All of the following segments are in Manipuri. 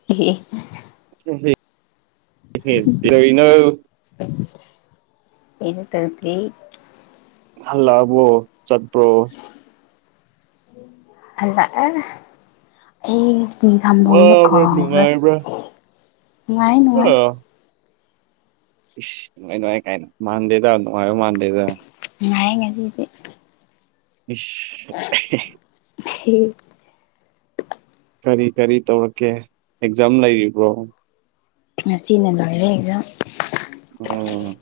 [unintelligible] [unintelligible] [unintelligible] ꯍꯜꯂꯛꯑꯕꯣ ꯆꯠꯄ꯭ꯔꯣ ꯍꯥꯜꯛ ꯑꯥ ꯑꯩꯒꯤ ꯀꯏ ꯊꯝꯐꯝꯁꯨ ꯋꯥꯕ꯭ꯔꯥ ꯀꯥꯎꯈ꯭ꯔꯦ ꯅꯨꯡꯉꯥꯏꯕ꯭ꯔꯥ ꯅꯨꯡꯉꯥꯏ ꯅꯨꯡꯉꯥꯏ ꯑꯥ ꯏꯁ ꯅꯨꯡꯉꯥꯏ ꯅꯨꯡꯉꯥꯏ ꯀꯥꯏꯅ ꯃꯥꯟꯗꯦꯗ ꯅꯨꯡꯉꯥꯏꯕ ꯃꯥꯟꯗꯦꯗ ꯉꯥꯏ ꯉꯁꯤꯗꯤ꯫ [unintelligible] ꯍꯦ ꯀꯔꯤ ꯀꯔꯤ ꯇꯧꯔꯛꯀꯦ ꯑꯦꯛꯖꯥꯝ ꯂꯩꯔꯤꯕꯣ ꯉꯁꯤꯅ ꯂꯣꯏꯔꯦ ꯑꯦꯛꯖꯥꯝ ꯑꯣ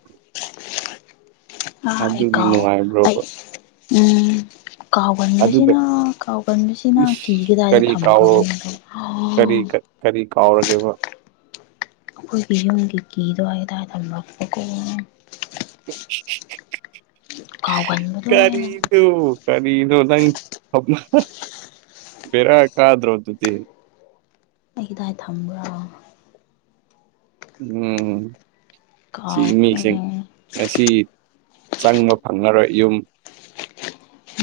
ꯑ ꯑꯗꯨꯒꯤ ꯑꯩꯀꯑꯣ ꯑꯩ ꯅꯨꯡꯉꯥꯏꯕ꯭ꯔꯣꯕ ꯎꯝ ꯑꯗꯨꯒ ꯀꯥꯎꯒꯟꯕꯁꯤꯅ ꯀꯥꯎꯒꯟꯕꯁꯤꯅ ꯏꯁ ꯀꯤꯒꯗꯥꯏꯗ ꯀꯔꯤ ꯀꯥꯎ ꯀꯔꯤ ꯊꯝꯈ꯭ꯔꯕꯅꯤꯅꯗꯣ ꯀꯔꯤ ꯀꯥꯎꯔꯒꯦꯕ ꯈꯣꯏ ꯍꯒꯤ ꯒꯤ ꯇꯣꯏꯗ ꯍꯥꯏꯗ ꯃꯐ ꯑꯣꯏ ꯀꯥꯎꯒꯟꯕꯗꯣ ꯀꯔꯤ ꯑꯩꯅ ꯀꯔꯤꯅꯣ ꯅꯪ [unintelligible] ꯚꯦꫪꯥ ꯀꯥꯗ꯭ꯔꯣ ꯑꯗꯨꯗꯤ ꯑꯩ ꯀꯗꯥꯏ ꯊꯝꯕ꯭ꯔꯣ ꯎꯝ ꯁꯤꯃꯤꯁꯤꯡ ꯀꯥꯎꯈ꯭ꯔꯦꯅꯦ ꯉꯁꯤ ꯆꯪꯕ ꯐꯪꯉꯔꯣꯏ ꯌꯨꯝ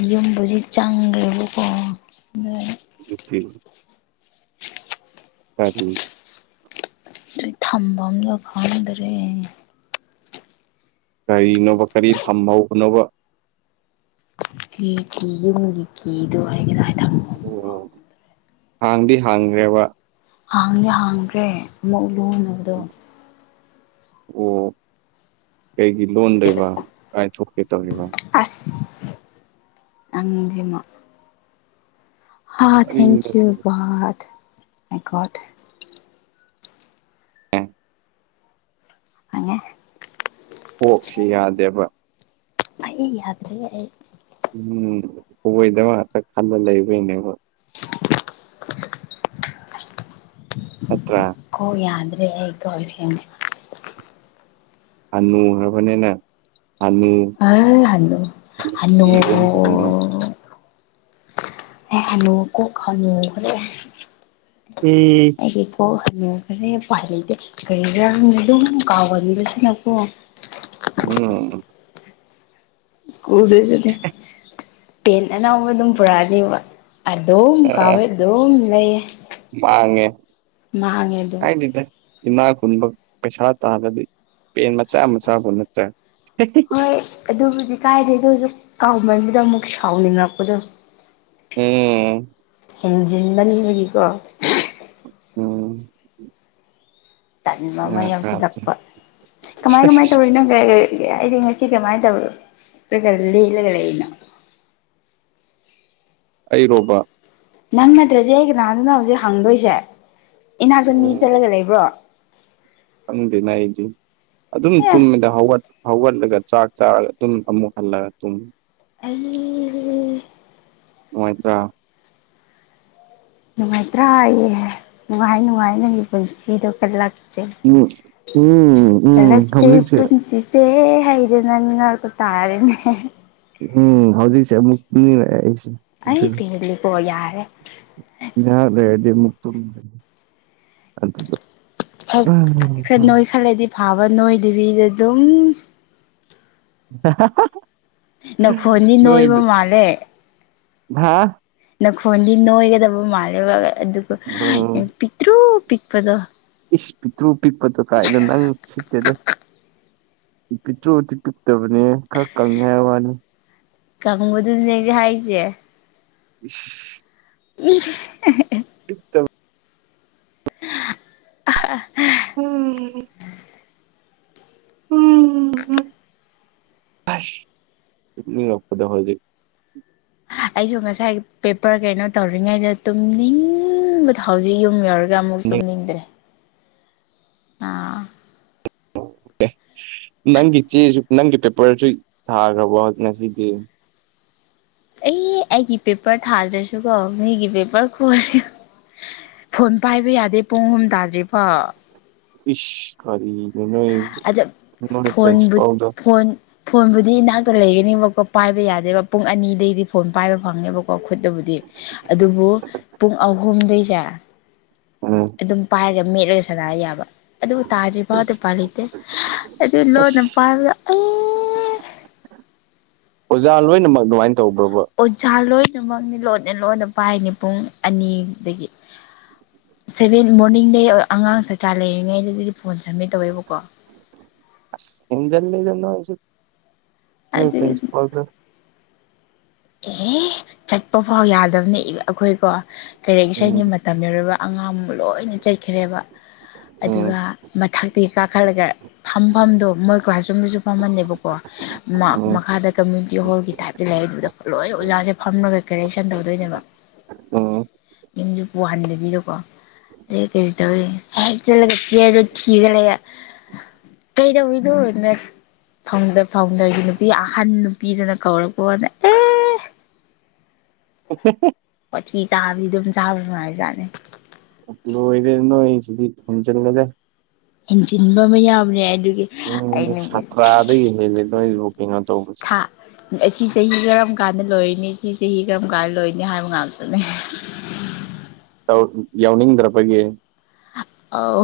ꯌꯨꯝꯕꯁꯤ ꯆꯪꯈ꯭ꯔꯦꯕꯀꯣ ꯑ [unintelligible] ꯀꯥꯔꯤ ꯑꯩ ꯊꯝꯕꯝꯗꯣ ꯈꯪꯗ꯭ꯔꯦ꯫ ꯀꯔꯤꯅꯣꯕ ꯀꯔꯤ ꯊꯝꯍꯧꯅꯣꯕ ꯀꯤ ꯀꯤ ꯌꯨꯝꯒꯤ ꯀꯤꯗꯣ ꯍꯥꯏꯒꯦꯗꯥ ꯍꯥꯏꯗ ꯑꯣ ꯍꯥꯡꯗꯤ ꯍꯥꯡꯈ꯭ꯔꯦꯕ ꯍꯥꯡꯗꯤ ꯍꯥꯡꯗ꯭ꯔꯦ ꯑꯃꯨꯛꯂꯨꯅ ꯑꯣ ꯀꯩꯒꯤ ꯂꯣꯟꯗꯣꯏꯕ ꯀꯥꯏꯊꯣꯛꯀꯦ ꯇꯧꯔꯤꯕ ꯑꯁ ꯅꯪꯖꯤꯃ ꯍ ꯀꯔꯤꯅꯣ ꯊꯦꯡꯀꯌꯨ [unintelligible] ꯑꯣꯛꯁꯤ ꯌꯥꯗꯦꯕ ꯑꯩ ꯌꯥꯗ꯭ꯔꯦ ꯑꯩ ꯎꯝ ꯀꯣꯏꯗꯕ ꯉꯥꯛꯇ ꯈꯜꯂ ꯂꯩꯕꯣꯏꯅꯦꯕ [inaudible] ꯅꯠꯇꯔ ꯀꯣ ꯌꯥꯗ꯭ꯔꯦ ꯑꯩꯀꯣ ꯍꯥꯅꯨ ꯈꯔꯕꯅꯤꯅꯥ ꯑ ꯍꯜꯂꯣ ꯍꯜꯂꯣ ꯍꯅꯨꯕꯤ ꯑꯣꯟꯈ꯭ꯔꯕꯅꯤꯅ ꯍꯅꯨ ꯀꯣꯛ ꯈꯔꯦ ꯫ [unintelligible] ꯑꯩꯒꯤꯀꯣꯛ ꯍꯉꯈꯔꯦ ꯄ ꯂꯩꯇꯦ ꯀꯔꯤꯔꯥ ꯑꯗꯨꯝ ꯀꯥꯎꯒꯅꯤꯕꯁꯤꯅꯀꯣ ꯎꯝ ꯁ꯭ꯀꯨꯜꯗꯁꯨꯅꯦ ꯄꯦꯟ ꯑꯅꯧꯕ ꯑꯗꯨꯝ ꯄꯨꯔꯛꯑꯅꯦꯕ ꯑꯗꯣꯝ ꯀꯥꯎꯋ‌ꯦ ꯑꯗꯣꯝ ꯂꯩꯌꯦ ꯃꯥꯥꯡꯉꯦ ꯃꯥꯡꯉꯦ ꯑꯗꯨꯝ ꯀꯥꯏꯗ‌ꯦꯗ ꯏꯅꯥ ꯈꯨꯨꯟꯕ ꯄꯩꯁꯥ ꯇꯥꯟꯂꯗꯤ ꯄꯦꯟ ꯃꯆꯥ ꯃꯆꯥꯕꯨ ꯅꯠꯇ꯭ꯔꯥ ꯍꯣꯏ ꯑꯗꯨꯕꯨꯗꯤ ꯀꯥꯏꯗꯦ ꯑꯗꫭꯔꯁꯨ ꯀꯥꯎꯃꯟꯕꯗ ꯑꯃꯨꯛ ꯁꯥꯎꯅꯤꯡꯉꯛꯄꯗꯣ ꯎꯝ ꯎꯝ ꯍꯦꯟꯖꯤꯟꯕꯅꯤꯕꯒꯤꯀꯣ ꯎꯝ ꯇꯟꯕ ꯑꯃ ꯌꯥꯎꯁꯤꯜꯂꯛꯄ ꯀꯃꯥꯏ ꯀꯃꯥꯏꯅ ꯇꯧꯔꯤ ꯅꯪ ꯑꯩꯗꯤ ꯉꯁꯤ ꯀꯃꯥꯏꯅ ꯇꯧ ꯔꯒ ꯂꯦꯜꯂꯒ ꯂꯩꯔꯤꯅꯣ ꯑꯩꯔꯣꯕ ꯅꯪ ꯅꯠꯇ꯭ꯔꯗꯤ ꯑꯩ ꯀꯅꯥꯗꯅꫭ ꯍꯧꯖꯤꯛ ꯍꯪꯗꯣꯏꯁꯦ ꯏꯅꯥꯛꯇ ꯃꯤ ꯆꯠꯂꯒ ꯂꯩꯕ꯭ꯔꯣ ꯈꯪꯗꯦꯅ‌ꯦ ꯑꯩꯗꯤ ꯑꯗꯨꯝ ꯑꯦ ꯇꯨꯝꯃꯤꯗ ꯍꯧꯒꯠ ꯍꯧꯒꯠꯂꯒ ꯆꯥꯛ ꯆꯥꯔꯒ ꯑꯗꯨꯝ ꯑꯃꯨꯛ ꯍꯜꯂꯒ ꯑꯗꯨꯨꯝ ꯇꯨꯝ ꯑꯩ ꯅꯨꯉꯥꯏꯇ꯭ꯔꯥ ꯅꯨꯡꯉꯥꯏꯇ꯭ꯔꯥ ꯌ‌ꯦ ꯅꯨꯡꯉꯥꯏ ꯅꯨꯡꯉꯥꯏ ꯅꯪꯒꯤ ꯄꯨꯟꯁꯤꯗꯣ ꯀꯜꯂꯛꯆꯩ ꯎꯝ ꯎꯝ ꯎꯝ ꯀꯂꯛꯆꯩ ꯍꯧꯖꯤꯛꯁꯦ ꯄꯨꯟꯁꯤꯁꯦ ꯍꯥꯏꯕꯗꯨ ꯅꯪꯅ ꯇꯥꯔꯦꯅꯦ ꯎꯝ ꯍꯧꯖꯤꯛꯁꯦ ꯑꯃꯨꯛꯅꯤꯔꯛꯑꯦ ꯑꯩꯁꯦ ꯑꯩ ꯑꯗꯨ ꯄꯦꯜꯂꯤꯀꯣ ꯌꯥꯔꯦ ꯉꯥꯏꯍꯥꯛ ꯂꯩꯔꯗꯤ ꯃꯨꯛ ꯇꯨꯝꯃꯅꯤ ꯑꯗꯨꯒ ꯈꯔ ꯎꯝ, ꯅꯣꯏ ꯈꯜꯂꯗꯤ ꯐꯥꯕ ꯅꯣꯏꯗꯕꯤꯗ ꯑꯗꯨꯝ [unintelligible] ꯅꯈꯣꯟꯅꯤ ꯅꯣꯏꯕ ꯃꯥꯜꯂꯦ ꯍꯥꯥ ꯅꯈꯣꯟꯗꯤ ꯅꯣꯏꯒꯗꯕ ꯃꯥꯜꯂꯦꯕ ꯑꯗꯨꯒ ꯎꯝ ꯄꯤꯛꯇ꯭ꯔꯨ ꯄꯤꯛꯄꯗꯣ ꯏꯁ ꯄꯤꯛꯇ꯭ꯔꯨ ꯄꯤꯛꯄꯗꯨ ꯀꯥꯏꯅ ꯅꯪ ꯎꯁꯤꯠꯇꯦꯗ꯫ ꯄꯤꯛꯇ꯭ꯔꯨꯗꯤ ꯄꯤꯛꯇꯕꯅꯦꯍ‌ꯦ ꯈꯔ ꯀꯪꯉꯦ ꯍꯥꯏꯕ ꯋꯥꯅꯤ ꯀꯪꯕꯗꯨꯅ‌ꯦ ꯑꯩꯖꯨ ꯍꯥꯏꯁ‌ꯦ ꯏꯁ [unintelligible] ꯄꯤꯛꯇꯞ [unintelligible] [unintelligible] ꯑꯁ ꯇꯨꯝꯅꯤꯡꯉꯛꯄꯗꫭ ꯍꯧꯖꯤꯛ ꯑꯩꯁꯨ ꯉꯁꯥꯏ ꯄꯦꯄꯔ ꯀꯩꯅꯣ ꯇꯧꯔꯤꯉꯩꯗ ꯇꯨꯝꯅꯤꯡꯕꯗ ꯍꯧꯖꯤꯛ ꯌꯨꯝ ꯌꯧꯔꯛ ꯑꯃꯨꯛ ꯇꯨꯝꯅꯤꯡꯗ꯭ꯔꯦ ꯑꯥ ꯑꯦ ꯅꯪꯒꯤ ꯆꯦꯁꯨ ꯅꯪꯒꯤ ꯄꯦꯄꯔꯁꯨ ꯊꯥꯈ꯭ꯔꯕꯣ ꯉꯁꯤꯗꯤ ꯑꯩ ꯑꯩꯒꯤ ꯄꯦꯄꯔ ꯊꯥꯗ꯭ꯔꯁꯨꯀꯣ ꯃꯒꯤ ꯄꯦꯄꯔ ꯈꯣꯏ ꯐꯣꯟ ꯄꯥꯏꯕ ꯌꯥꯗꯦ ꯄꯨꯡ ꯑꯍꯨꯝ ꯇꯥꯗ꯭ꯔꯤꯐꯥꯎ ꯏꯁ ꯀꯔꯤꯅꫭ ꯅꫭꯏ ꯑꯗ ꯅꫭꯏ ꯐꯣꯟꯕꯨ ꯄꯔꯤꯟꯁꯤꯄꯥꯜꯗꫭ ꯐꯣꯟ ꯐꯣꯟꯕꯨꯗꯤ ꯏꯅꯥꯛꯇ ꯂꯩꯒꯅꯦꯕꯀꯣ ꯄꯥꯏꯕ ꯌꯥꯗꯦꯕ ꯄꯨꯡ ꯑꯅꯤꯗꯩꯗꯤ ꯐꯣꯟ ꯄꯥꯏꯕ ꯐꯪꯉꯦꯕꯀꯣ ꯈꯨꯠꯇꯕꯨꯗꯤ ꯑꯗꯨꯕꯨ ꯄꯨꯡ ꯑꯍꯨꯝꯗꯩꯁꯦ ꯎꯝ ꯑꯗꯨꯝ ꯄꯥꯏꯔꯒ ꯃꯦꯠꯂꯒ ꯁꯥꯟꯅ ꯌꯥꯕ꯫ ꯑꯗꯨ ꯇꯥꯗ꯭ꯔꯤ ꯐꯥꯎꯗꯤ ꯎꯄꯥꯏ ꯂꯩꯇꯦ ꯑꯗꯨ ꯂꯣꯟꯅ ꯑꯁ ꯄꯥꯕꯗ ꯑꯩ ꯑꯣꯖꯥ ꯂꯣꯏꯅꯃꯛ ꯑꯗꯨꯃꯥꯏꯅ ꯇꯧꯕ꯭ꯔꯣꯕ꯫ ꯑꯣꯖꯥ ꯂꯣꯏꯅꯃꯛꯅꯤ ꯂꯣꯟꯅ ꯂꯣꯟꯅ ꯄꯥꯏꯅꯤ ꯄꯨꯡ ꯑꯅꯤꯗꯒꯤ ꯁꯚꯦꯟ ꯃꯣꯔꯅꯤꯡꯗꯩ ꯑꯉꯥꯡ ꯆꯇ꯭ꯔꯥ ꯂꯩꯔꯤꯉꯩꯗ ꯑꯗꯨꯗꯤ ꯐꯣꯟ ꯆꯃꯦ ꯇꯧꯋꯦꯕꯀꯣ ꯍꯦꯟꯖꯜ ꯂꯦꯗ ꯅꯣꯏꯁꯨ ꯅꯣꯏ ꯑꯗꯨꯗꯤ ꯄꯁꯤꯄꯜꯗ ꯑꯦꯍ ꯆꯠꯄ ꯐꯥꯎ ꯌꯥꯗꯕꯅꯦ ꯏꯕ ꯑꯩꯈꯣꯏꯀꯣ ꯀꯩꯔꯦꯛ ꯎꯝ ꯁꯒꯤ ꯇꯝꯅꯔꯕ ꯑꯉꯥꯡ ꯂꯣꯏꯅ ꯆꯩꯠꯈ꯭ꯔꯦꯕ ꯎꯝ ꯑꯗꯨꯒ ꯃꯊꯛꯇꯒꯤ ꯀꯥꯈꯠꯂꯒ ꯐꯝꯐꯝꯗꯣ ꯃꯣꯏ ꯀ꯭ꯂꯥꯁꯔꯨꯝꯗꯁꯨ ꯐꯝꯍꯜꯟꯅꯦꯕꯀꯣ ꯎꯝ ꯃꯈꯥꯗ ꯀꯝꯃ꯭ꯌꯨꯅꯤꯇꯤ ꯍꯣꯜꯒꯤ ꯇꯥꯏꯞꯇ ꯂꯩ ꯑꯗꯨꯗ ꯂꯣꯏ ꯑꯣꯖꯥꯁꯦ ꯐꯝꯔꯒ ꯀꯦꯔꯦꯛꯁꯟ ꯇꯧꯗꯣꯏꯅꯦꯕ ꯎꯝ ꯌꯁꯨ ꯋꯥꯍꯟꯗꯕꯤꯗꯀꯣ ꯀꯔꯤ ꯇꯧꯋ ꯍꯦꯛ ꯆꯂꯔ ꯊꯤꯒ ꯂꯩꯌꯦ ꯀꯩꯗꯧꯏꯅꯣ ꯐꯥꯎꯟꯗꯔ ꯐꯥꯎꯟꯗꯔꯒꯤ ꯅꯨꯄꯤ ꯑꯍꯟ ꯅꯨꯄꯤꯗꯨꯅ ꯀꯧꯔꯛꯄꯣꯅ [unintelligible] ꯋꯊꯤ ꯆꯥꯕꯗꯤ ꯑꯗꯨꯝ ꯆꯥꯕ ꯅꯨꯡꯉꯥꯏꯖꯥꯠꯅꯤ [unintelligible] ꯑꯣꯏꯔꯦ ꯅꯣꯢꯁꯤꯗꯤ ꯍꯨꯝꯖꯜꯂꯒ ꯏꯟꯖꯤꯟꯕ ꯑꯃ ꯌꯥꯎꯕꯅꯦ ꯑꯗꯨꯒꯤ ꯎꯝ ꯑꯩꯅ ꯁꯥꯇ꯭ꯔꯥꯗꯒꯤꯅꯦꯦ ꯅꯣꯏ ꯕꯨꯀꯤꯡ ꯇꯧꯕꯁꯦ ꯊꯥ ꯑꯁꯤ ꯆꯍꯤ ꯀꯔꯝ ꯀꯥꯟꯗ ꯂꯣꯏꯅꯤ ꯁꯤ ꯆꯍꯤ ꯀꯔꯝ ꯀꯥꯟꯗ ꯂꯣꯏꯅꯤ ꯍꯥꯏꯕ ꯉꯥꯛꯇꯅꯦ꯫ ꯌꯥꯎꯅꯤꯡꯗ꯭ꯔꯕꯒꯤ ꯑꯧ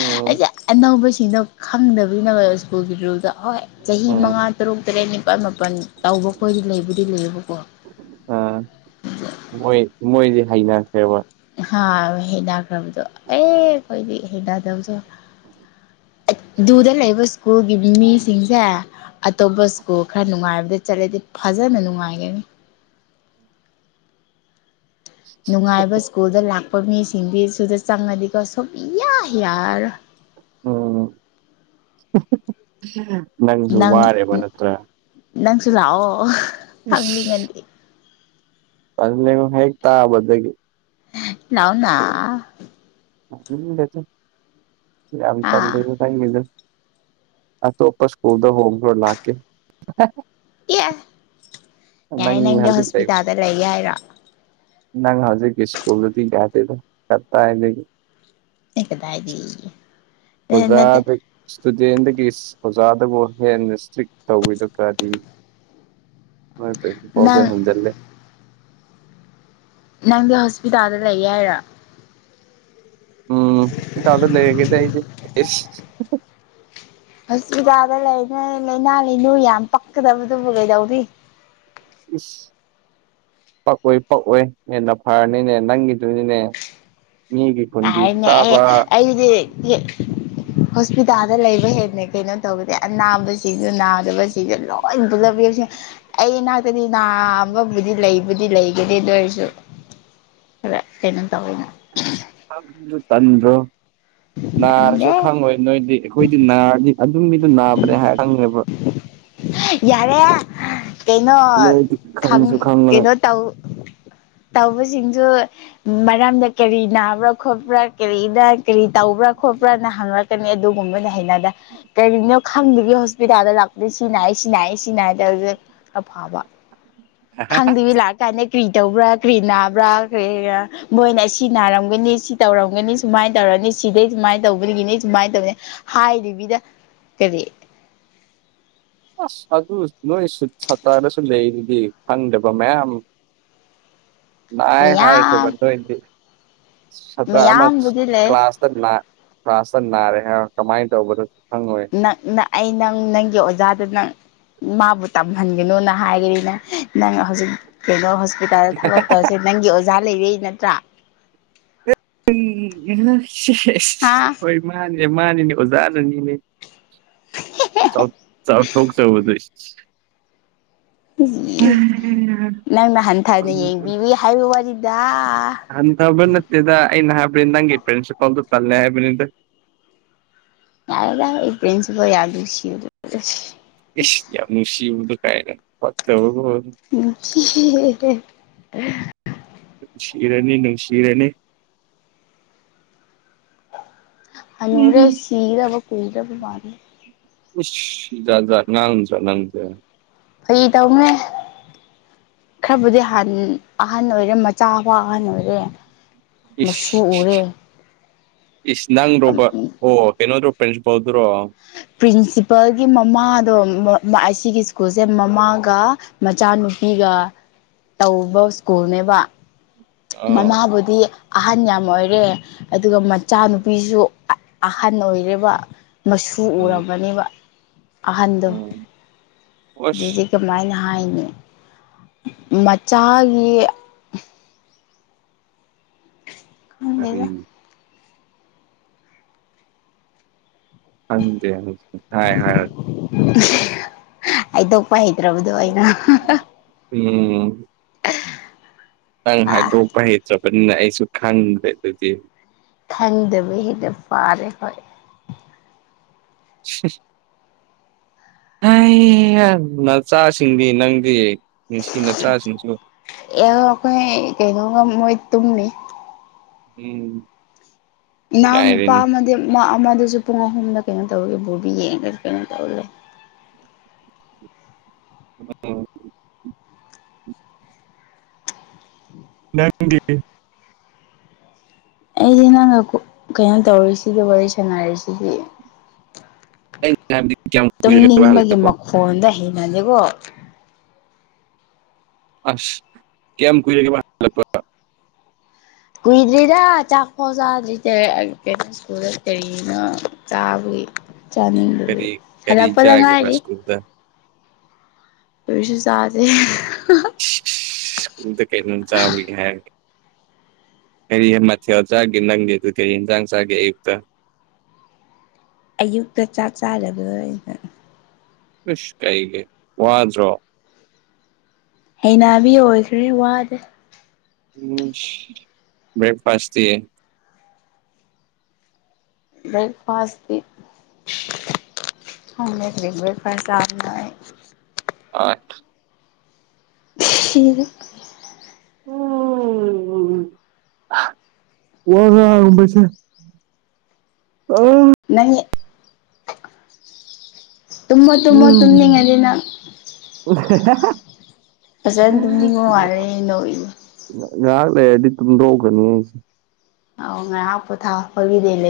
ꯎꯝ ꯑꯩꯁꯦ ꯑꯅꯧꯕꯁꯤꯡꯅ ꯈꯪꯗꯕꯒꯤ ꯅꯪ ꯁ꯭ꯨꯀꯜꯒꯤ ꯔꯨꯜꯗ ꯍꯣꯏ꯫ ꯆꯍꯤ ꯎꯝ ꯃꯉꯥ ꯇꯔꯨꯛ ꯇꯔꯦꯠ ꯅꯤꯄꯥꯜ ꯃꯥꯄꯜ ꯇꯧꯕ ꯈꯈꯣꯏꯗꯤ ꯂꯩꯕꯨꯗꯤ ꯂꯩꯌꯦꯕꯀꯣ ꯑꯥ ꯃꯣꯏ ꯃꯣꯏꯗꯤ ꯍꯩꯅꯈ꯭ꯔꯦꯕ꯫ ꯍꯥ ꯍꯩꯅꯩꯅꯈ꯭ꯔꯕꯗꯣ ꯑꯦ ꯑꯩꯈꯣꯏꯗꯤ ꯍꯩꯅꯗꯕꯁꯨ ꯑꯗꯨꯗ ꯂꯩꯕ ꯁ꯭ꯀꯨꯜꯒꯤ ꯃꯤꯁꯤꯡꯁꯦ ꯑꯇꯣꯞꯄ ꯁ꯭ꯀꯨꯜ ꯈꯔ ꯅꯨꯡꯉꯥꯏꯕꯗ ꯆꯠꯂꯗꯤ ꯐꯖꯅ ꯅꯨꯡꯉꯥꯏꯒꯅꯤ ꯅꯨꯡꯉꯥꯏꯕ ꯁ꯭ꯀꯨꯜꯗ ꯂꯥꯛꯄ ꯃꯤꯁꯤꯡꯗꯤ ꯁꯨꯗ ꯆꯪꯉꯗꯤꯀꯣ ꯁꯨꯛꯌꯥ ꯌꯥꯔꯣꯏ ꯑ [unintelligible] ꯅꯪ ꯅꯪꯁꯨ ꯂꯥꯛꯑꯣ ꯈꯪꯅꯤꯡꯉꯗꯤ꯫ ꯍꯦꯛꯇꯥꯕꯗꯒꯤ ꯂꯎꯅꯥ ꯌꯥꯝ ꯑꯥ ꯇꯜꯂꯦꯗ ꯑꯇꯣꯞꯄ ꯁ꯭ꯀꯨꯜꯗ ꯍꯣꯡꯕꯔꯣ ꯂꯥꯛꯀꯦ ꯑꯦ ꯌꯥꯅꯦ ꯅꯪ ꯅꯪꯗꯤ ꯍꯧꯖꯤꯛ ꯍꯣꯁꯄꯤꯇꯥꯜꯗ ꯂꯩ ꯍꯥꯏꯔꯣ ꯅꯪ ꯍꯧꯖꯤꯛꯀꯤ ꯏꯁꯀꯨꯜꯗꯨꯗꯤ ꯌꯥꯗꯦꯗ ꯀꯗꯥꯏꯗꯒꯤ꯫ ꯑꯦ ꯀꯗꯥꯏꯗꯒꯤ ꯑꯦ ꯅꯠꯇꯦ ꯑꯣꯖꯥꯗꯩ ꯏꯁꯇꯨꯗꯦꯟꯗꯒꯤ ꯑꯣꯖꯥꯗꯕꯨ ꯍꯦꯟꯅ ꯏꯁꯇ꯭ꯔꯤꯛ ꯇꯧꯋꯤꯗ ꯀꯗꯤ ꯅꯪ [unintelligible] ꯅꯪꯗꯤ ꯍꯣꯁꯄꯤꯇꯥꯜꯗ ꯂꯩ ꯍꯥꯏꯏꯔꯥ ꯎꯝ ꯍꯣꯁꯄꯤꯇꯥꯜꯗ ꯂꯩꯔꯒꯦꯗꯤ ꯑꯩꯗꯤ ꯍꯣꯁꯄꯤꯇꯥꯜꯗ ꯂꯩ ꯂꯥꯏꯅꯥ ꯂꯅꯨ ꯌꯥꯝ ꯄꯛꯀꯗꯕꯗꯨꯕꯨ ꯀꯩꯗꯧꯔꯤ ꯏꯁ ꯄꯛꯑꯣꯏ ꯄꯛꯑꯣꯏ ꯍꯦꯟꯅ ꯐꯔꯅꯤꯅꯦ ꯅꯪꯒꯤꯗꯨꯅꯅꯦ [unintelligible] ꯑꯩ ꯑꯩꯗꯤ ꯍꯣꯁꯄꯤꯇꯥꯜꯗ ꯂꯩꯕ ꯍꯦꯟꯅ ꯀꯩꯅꯣ ꯇꯧꯕꯗꯤ ꯑꯅꯥꯕꯕꯁꯤꯁꯨ ꯅꯥꯗꯕ ꯁꯤꯁꯦ ꯂꯣꯏ ꯄꯨꯜꯂꯞꯕꯤ ꯁꯦ ꯑꯩ ꯏꯅꯥꯛꯇꯗꯤ ꯅꯥ ꯑꯃꯕꯨꯗꯤ ꯂꯩꯕꯨꯗꯤ ꯂꯩꯒꯅꯤꯦ ꯅꯣꯏꯔꯁꯨ ꯈꯔ ꯀꯩꯅꯣꯝ ꯇꯧꯋꯤꯅ ꯆꯟꯕ꯭ꯔꯣ ꯅꯥꯁꯨ ꯇꯜꯂꯦ ꯈꯪꯉꯣꯏ ꯅꯣꯏꯗꯤ ꯑꯩꯈꯣꯏꯗꯤ ꯅꯥꯔꯗꯤ ꯑꯗꯨꯝ ꯃꯤꯗꯨ ꯅꯥꯕꯅꯦ ꯍꯥꯏꯔ ꯈꯪꯉꯦꯕ ꯌꯥꯔꯦ ꯀꯩꯅꯣ ꯅꯣꯏꯗꯤ ꯈꯪ ꯈꯪꯁꯨ ꯈꯪꯉꯣꯏ ꯀꯩꯅꯣ ꯇꯧ ꯇꯧꯕꯁꯤꯡꯁꯨ ꯃꯔꯝꯗ ꯀꯔꯤ ꯅꯥꯕ꯭ꯔꯥ ꯈꯣꯠꯄ꯭ꯔꯥ ꯀꯔꯤꯗ ꯀꯔꯤ ꯇꯧꯕ꯭ꯔꯥ ꯈꯣꯠꯄ꯭ꯔꯥꯅ ꯍꯪꯉꯛ ꯑꯗꯨꯒꯨꯝꯕꯗꯤꯍꯩꯅꯗꯦ ꯀꯔꯤꯒꯤꯅꯣ ꯈꯪꯗꯕꯤ ꯍꯣꯁꯄꯤꯇꯥꯜꯗ ꯂꯥꯛ ꯑꯗꯩ ꯁꯤ ꯅꯥꯏ ꯁꯤ ꯅꯥꯏ ꯁꯤ ꯅꯥꯏꯗ ꯍꯧꯁ ꯑꯐꯕ ꯈꯪꯗꯕꯤ ꯂꯥꯛ ꯀꯥꯏꯅ ꯀ꯭ꯔꯤ ꯇꯧꯕ꯭ꯔꯥ ꯀ꯭ꯔꯤ ꯅꯥꯕ꯭ꯔꯥ ꯀꯔꯤ ꯃꯣꯏꯅ ꯑꯁꯤ ꯅꯥꯔꯝꯒꯅꯤ ꯁꯤ ꯇꯧꯔꯝꯒꯅꯤ ꯁꯨꯃꯥꯏꯅ ꯇꯧꯔꯅꯤ ꯁꯤꯗꯩ ꯁꯨꯃꯥꯏꯅ ꯇꯧꯕꯒꯤꯅꯤ ꯁꯨꯃꯥꯏꯅ ꯇꯧꯅꯤ ꯍꯥꯏꯗꯕꯤꯗ ꯀꯔꯤ ꯑꯁ ꯑꯗꯨ ꯅꯣꯏ ꯁꯨꯠ ꯁꯠꯇꯔꯗꯁꯨ ꯂꯩꯗꯨꯗꯤ ꯈꯪꯗꯕ ꯃꯌꯥꯝ ꯅꯥꯏ ꯃꯌꯥꯝ ꯍꯥꯏꯔꯖꯕꯟ ꯅꯣꯏꯗꯤ ꯁꯥꯇ꯭ꯔ ꯑꯃ ꯃꯌꯥꯝꯕꯨꯗꯤ ꯂꯩ ꯀ꯭ꯂꯥꯁ [unintelligible] ꯇ ꯅꯥꯔꯦ ꯍꯥꯏ ꯀꯃꯥꯏꯅ ꯇꯧꯕꯗꯁꯨ ꯈꯪꯉꯣꯏ [unintelligible] ꯅꯪ ꯑꯩ ꯅꯪ ꯅꯪꯒꯤ ꯑꯣꯖꯥꯗ ꯅꯪ ꯃꯥꯕꯨ ꯇꯝꯍꯟꯒꯅꯨꯅ ꯍꯥꯏꯒꯅꯤꯅ ꯅꯪ ꯍꯧꯖꯤꯛ ꯀꯩꯅꯣ ꯍꯣꯁꯄꯤꯇꯥꯜꯗ ꯊꯕꯛ ꯇꯧꯁꯦ ꯅꯪꯒꯤ ꯑꯣꯖꯥ ꯂꯩꯕꯩ ꯅꯠꯇ꯭ꯔꯥ ꯑꯩ ꯍꯥ [unintelligible] ꯍꯣꯏ ꯃꯥꯅꯦ ꯃꯥꯅꯤꯅꯦ ꯑꯣꯖꯥꯅꯅꯤꯅꯦ ꯆ ꯆꯊꯣꯛ [unintelligible] ꯅꯪꯅ ꯍꯟꯊꯅ ꯌꯦꯡꯕꯤꯕ ꯍꯥꯏꯕ ꯋꯥꯔꯤꯗ ꯍꯟꯊꯕ ꯅꯠꯇꯦꯗ ꯑꯩꯅ ꯍꯥꯏꯕꯅꯤ ꯅꯪꯒꯤ ꯄ꯭ꯔꯦꯟꯁꯤꯄꯥꯜꯠꯣ ꯇꯜꯂꯦ ꯍꯥꯏꯕꯅꯤꯗ ꯌꯥꯔꯦ ꯌꯥꯔꯦ ꯑꯩ ꯄ꯭ꯔꯦꯟꯁꯤꯄꯥꯜ ꯌꯥꯝ ꯅꯨꯡꯁꯤꯕ [unintelligible] ꯏꯤꯁ ꯌꯥꯝ ꯅꯨꯡꯁꯤꯕꯗꯨ ꯀꯥꯏꯅ ꯐꯠꯇ [unintelligible] [unintelligible] ꯅꯨꯡꯁꯤꯔꯅꯤ ꯅꯨꯡꯁꯤꯔꯅꯤ ꯍꯥꯅꯨꯔꯦ ꯎꯝ ꯁꯤꯒꯗꯕꯥ ꯀꯨꯏꯗ꯭ꯔꯥꯕ ꯃꯥꯅꯤ ꯏꯁ ꯖꯥꯠ ꯖꯥꯠ [unintelligible] ꯅꯪꯗꯤ ꯐꯒꯤ ꯇꯧꯕꯅꯦ ꯈꯔꯕꯨꯗꯤ ꯍꯥꯟ ꯑꯍꯟ ꯑꯣꯏꯔꯦ ꯃꯆꯥ ꯄꯥ ꯑꯍꯟ ꯑꯣꯏꯔꯦ ꯃꯁꯨ ꯎꯔꯦ ꯑꯁ ꯏꯁ ꯅꯪ ꯔꯣꯕ ꯑꯣ ꯀꯩꯅꯣꯗ꯭ꯔꯣ [unintelligible] ꯄ꯭ꯔꯤꯟꯁꯤꯄꯜꯒꯤ ꯃꯃꯥꯗꯣ ꯑꯩ ꯁꯤꯒꯤ ꯁ꯭ꯀꯨꯜꯁꯦ ꯃꯃꯥꯒ ꯃꯆꯥꯅꯨꯄꯤꯒ ꯇꯧꯕ ꯁ꯭ꯀꯨꯜꯅꯦꯕ ꯑꯥ ꯃꯃꯥꯕꯨꯗꯤ ꯑꯍꯟ ꯌꯥꯝ ꯑꯣꯏꯔꯦ ꯑꯗꯨꯒ ꯃꯆꯥꯅꯨꯄꯤꯖꯨ ꯑꯍꯟ ꯑꯣꯏꯔꯤꯕ ꯃꯁꯨ ꯑꯥ ꯎꯔꯕꯅꯦꯕ ꯑꯍꯟꯗꯣ ꯑꯗꯨꯗꯤ ꯑꯁ ꯀꯃꯥꯏꯅ ꯍꯥꯏꯅꯤ ꯃꯆꯥꯒꯤ ꯈꯪꯗꯦꯗ [unintelligible] ꯈꯪꯗꯦ ꯑꯗꯨ ꯁꯨꯡꯍꯥꯏ ꯍꯥꯏꯔꯣꯏ [unintelligible] ꯍꯩꯗꯣꯛꯄ ꯍꯩꯇ꯭ꯔꯕꯗꯣ ꯑꯩꯅ [unintelligible] ꯎꯝ ꯅꯪ ꯑꯥ ꯍꯥꯏꯗꯣꯛꯄ ꯍꯩꯇ꯭ꯔꯕꯅꯤꯅ ꯑꯩꯁꯨ ꯈꯟꯗ꯭ꯔꯦ ꯑꯗꯨꯗꯤ ꯈꯪꯗꯕ ꯍꯦꯟꯅ ꯐꯥꯔꯦ ꯍꯣꯏ [unintelligible] ꯅꯆꯥꯁꯤꯡꯗꯤ ꯅꯪꯗꯤ [unintelligible] ꯅꯆꯥ ꯁꯤꯡꯁꯨ ꯑꯦ ꯑꯩꯈꯣꯏ ꯀꯩꯅꯣꯒ ꯃꯣꯏ ꯇꯨꯝꯃꯤ ꯎꯝ ꯏꯅꯥꯎ ꯅꯨꯄꯥ ꯉꯥꯏꯔꯦꯅꯦ ꯑꯃꯗꯤ ꯑꯃꯗꯁꯨ ꯄꯨꯡ ꯑꯍꯨꯝꯗ ꯀꯩꯅꯣ ꯇꯧꯔꯒꯦ ꯕꯣꯕꯤ [unintelligible] [unintelligible] ꯅꯪꯒꯤ ꯑꯩꯗꯤ ꯅꯪꯅ ꯀꯩꯅꯣ ꯇꯧꯔꯤꯁꯤꯗ ꯋꯥꯔꯤ ꯁꯥꯟꯅꯔꯤꯁꯤꯗꯤ ꯑꯩꯅ ꯍꯥꯏꯕꯗꯤ ꯀꯌꯥꯝ ꯀꯨꯏꯔꯒꯦꯕ ꯇꯨꯝꯅꯤꯡꯕꯒꯤ ꯍꯜꯂꯛꯄ ꯃꯈꯣꯟꯗ ꯍꯩꯅꯗꯦꯀꯣ ꯑꯁ ꯀꯌꯥꯝ ꯀꯨꯏꯔꯥꯒꯦ ꯀꯨꯏꯗꯔꯤꯗ ꯆꯥꯛꯐꯥꯎ ꯆꯥꯗꯔꯤ [unintelligible] ꯂꯣꯏꯔꯦ ꯀꯔꯤꯅꯣ ꯆꯥꯕꯒꯤ ꯆꯥꯅꯤꯡꯗꯕꯩ ꯀꯔꯤ ꯀꯔꯤ ꯍꯜꯂꯛꯄꯗ ꯆꯥꯒꯦꯕ ꯉꯥꯏꯔꯤ ꯁ꯭ꯀꯨꯜꯗ ꯀꯔꯤꯁꯨ ꯆꯥꯗ꯭ꯔꯤ [unintelligible] ꯇꯨꯡꯗ ꯀꯩꯅꯣꯝ ꯆꯥꯕꯒꯤ ꯍꯥꯏ ꯀꯔꯤ ꯃꯊꯦꯜ ꯆꯥꯒꯦ ꯅꯪꯗꯤ ꯀꯔꯤ ꯌꯦꯟꯖꯥꯡ ꯆꯥꯒꯦ ꯑꯌꯨꯛꯇ꯫ ꯑꯌꯨꯛꯇ ꯆꯥꯛ ꯆꯥꯔꯗꯕꯗꯣ ꯑꯩꯅ ꯏꯁ ꯀꯩꯒꯤ ꯋꯥꯗ꯭ꯔꯣ꯫ ꯍꯩꯅꯕꯤ ꯑꯣꯏꯈ꯭ꯔꯦ ꯋꯥꯗꯦ ꯎꯝ ꯕ꯭ꯔꯦꯛꯐꯥꯥꯁꯇꯤ ꯕ꯭ꯔꯦꯛꯐꯥꯁꯇꯤ [unintelligible] [unintelligible] ꯁꯤꯔꯦ꯫ [unintelligible] ꯋꯥ ꯉꯥꯡꯕꯁꯦ ꯑꯣ ꯅꯉꯤ ꯎꯝ [unintelligible] ꯐꯖꯅ ꯇꯨꯝꯅꯤꯡꯕ ꯃꯥꯜꯂꯦ ꯅꫭꯛꯏꯗꫭ ꯉꯥꯏꯍꯥꯛ ꯂꯩꯔꯗꯤ ꯇꯨꯝꯗꯣꯛꯒꯅꯤ ꯑꯁꯤ ꯑꯥꯎ ꯉꯩꯍꯥꯛ ꯄꯣꯊꯥꯎ ꯍꯣꯂꯤꯗꯦ ꯂꯩ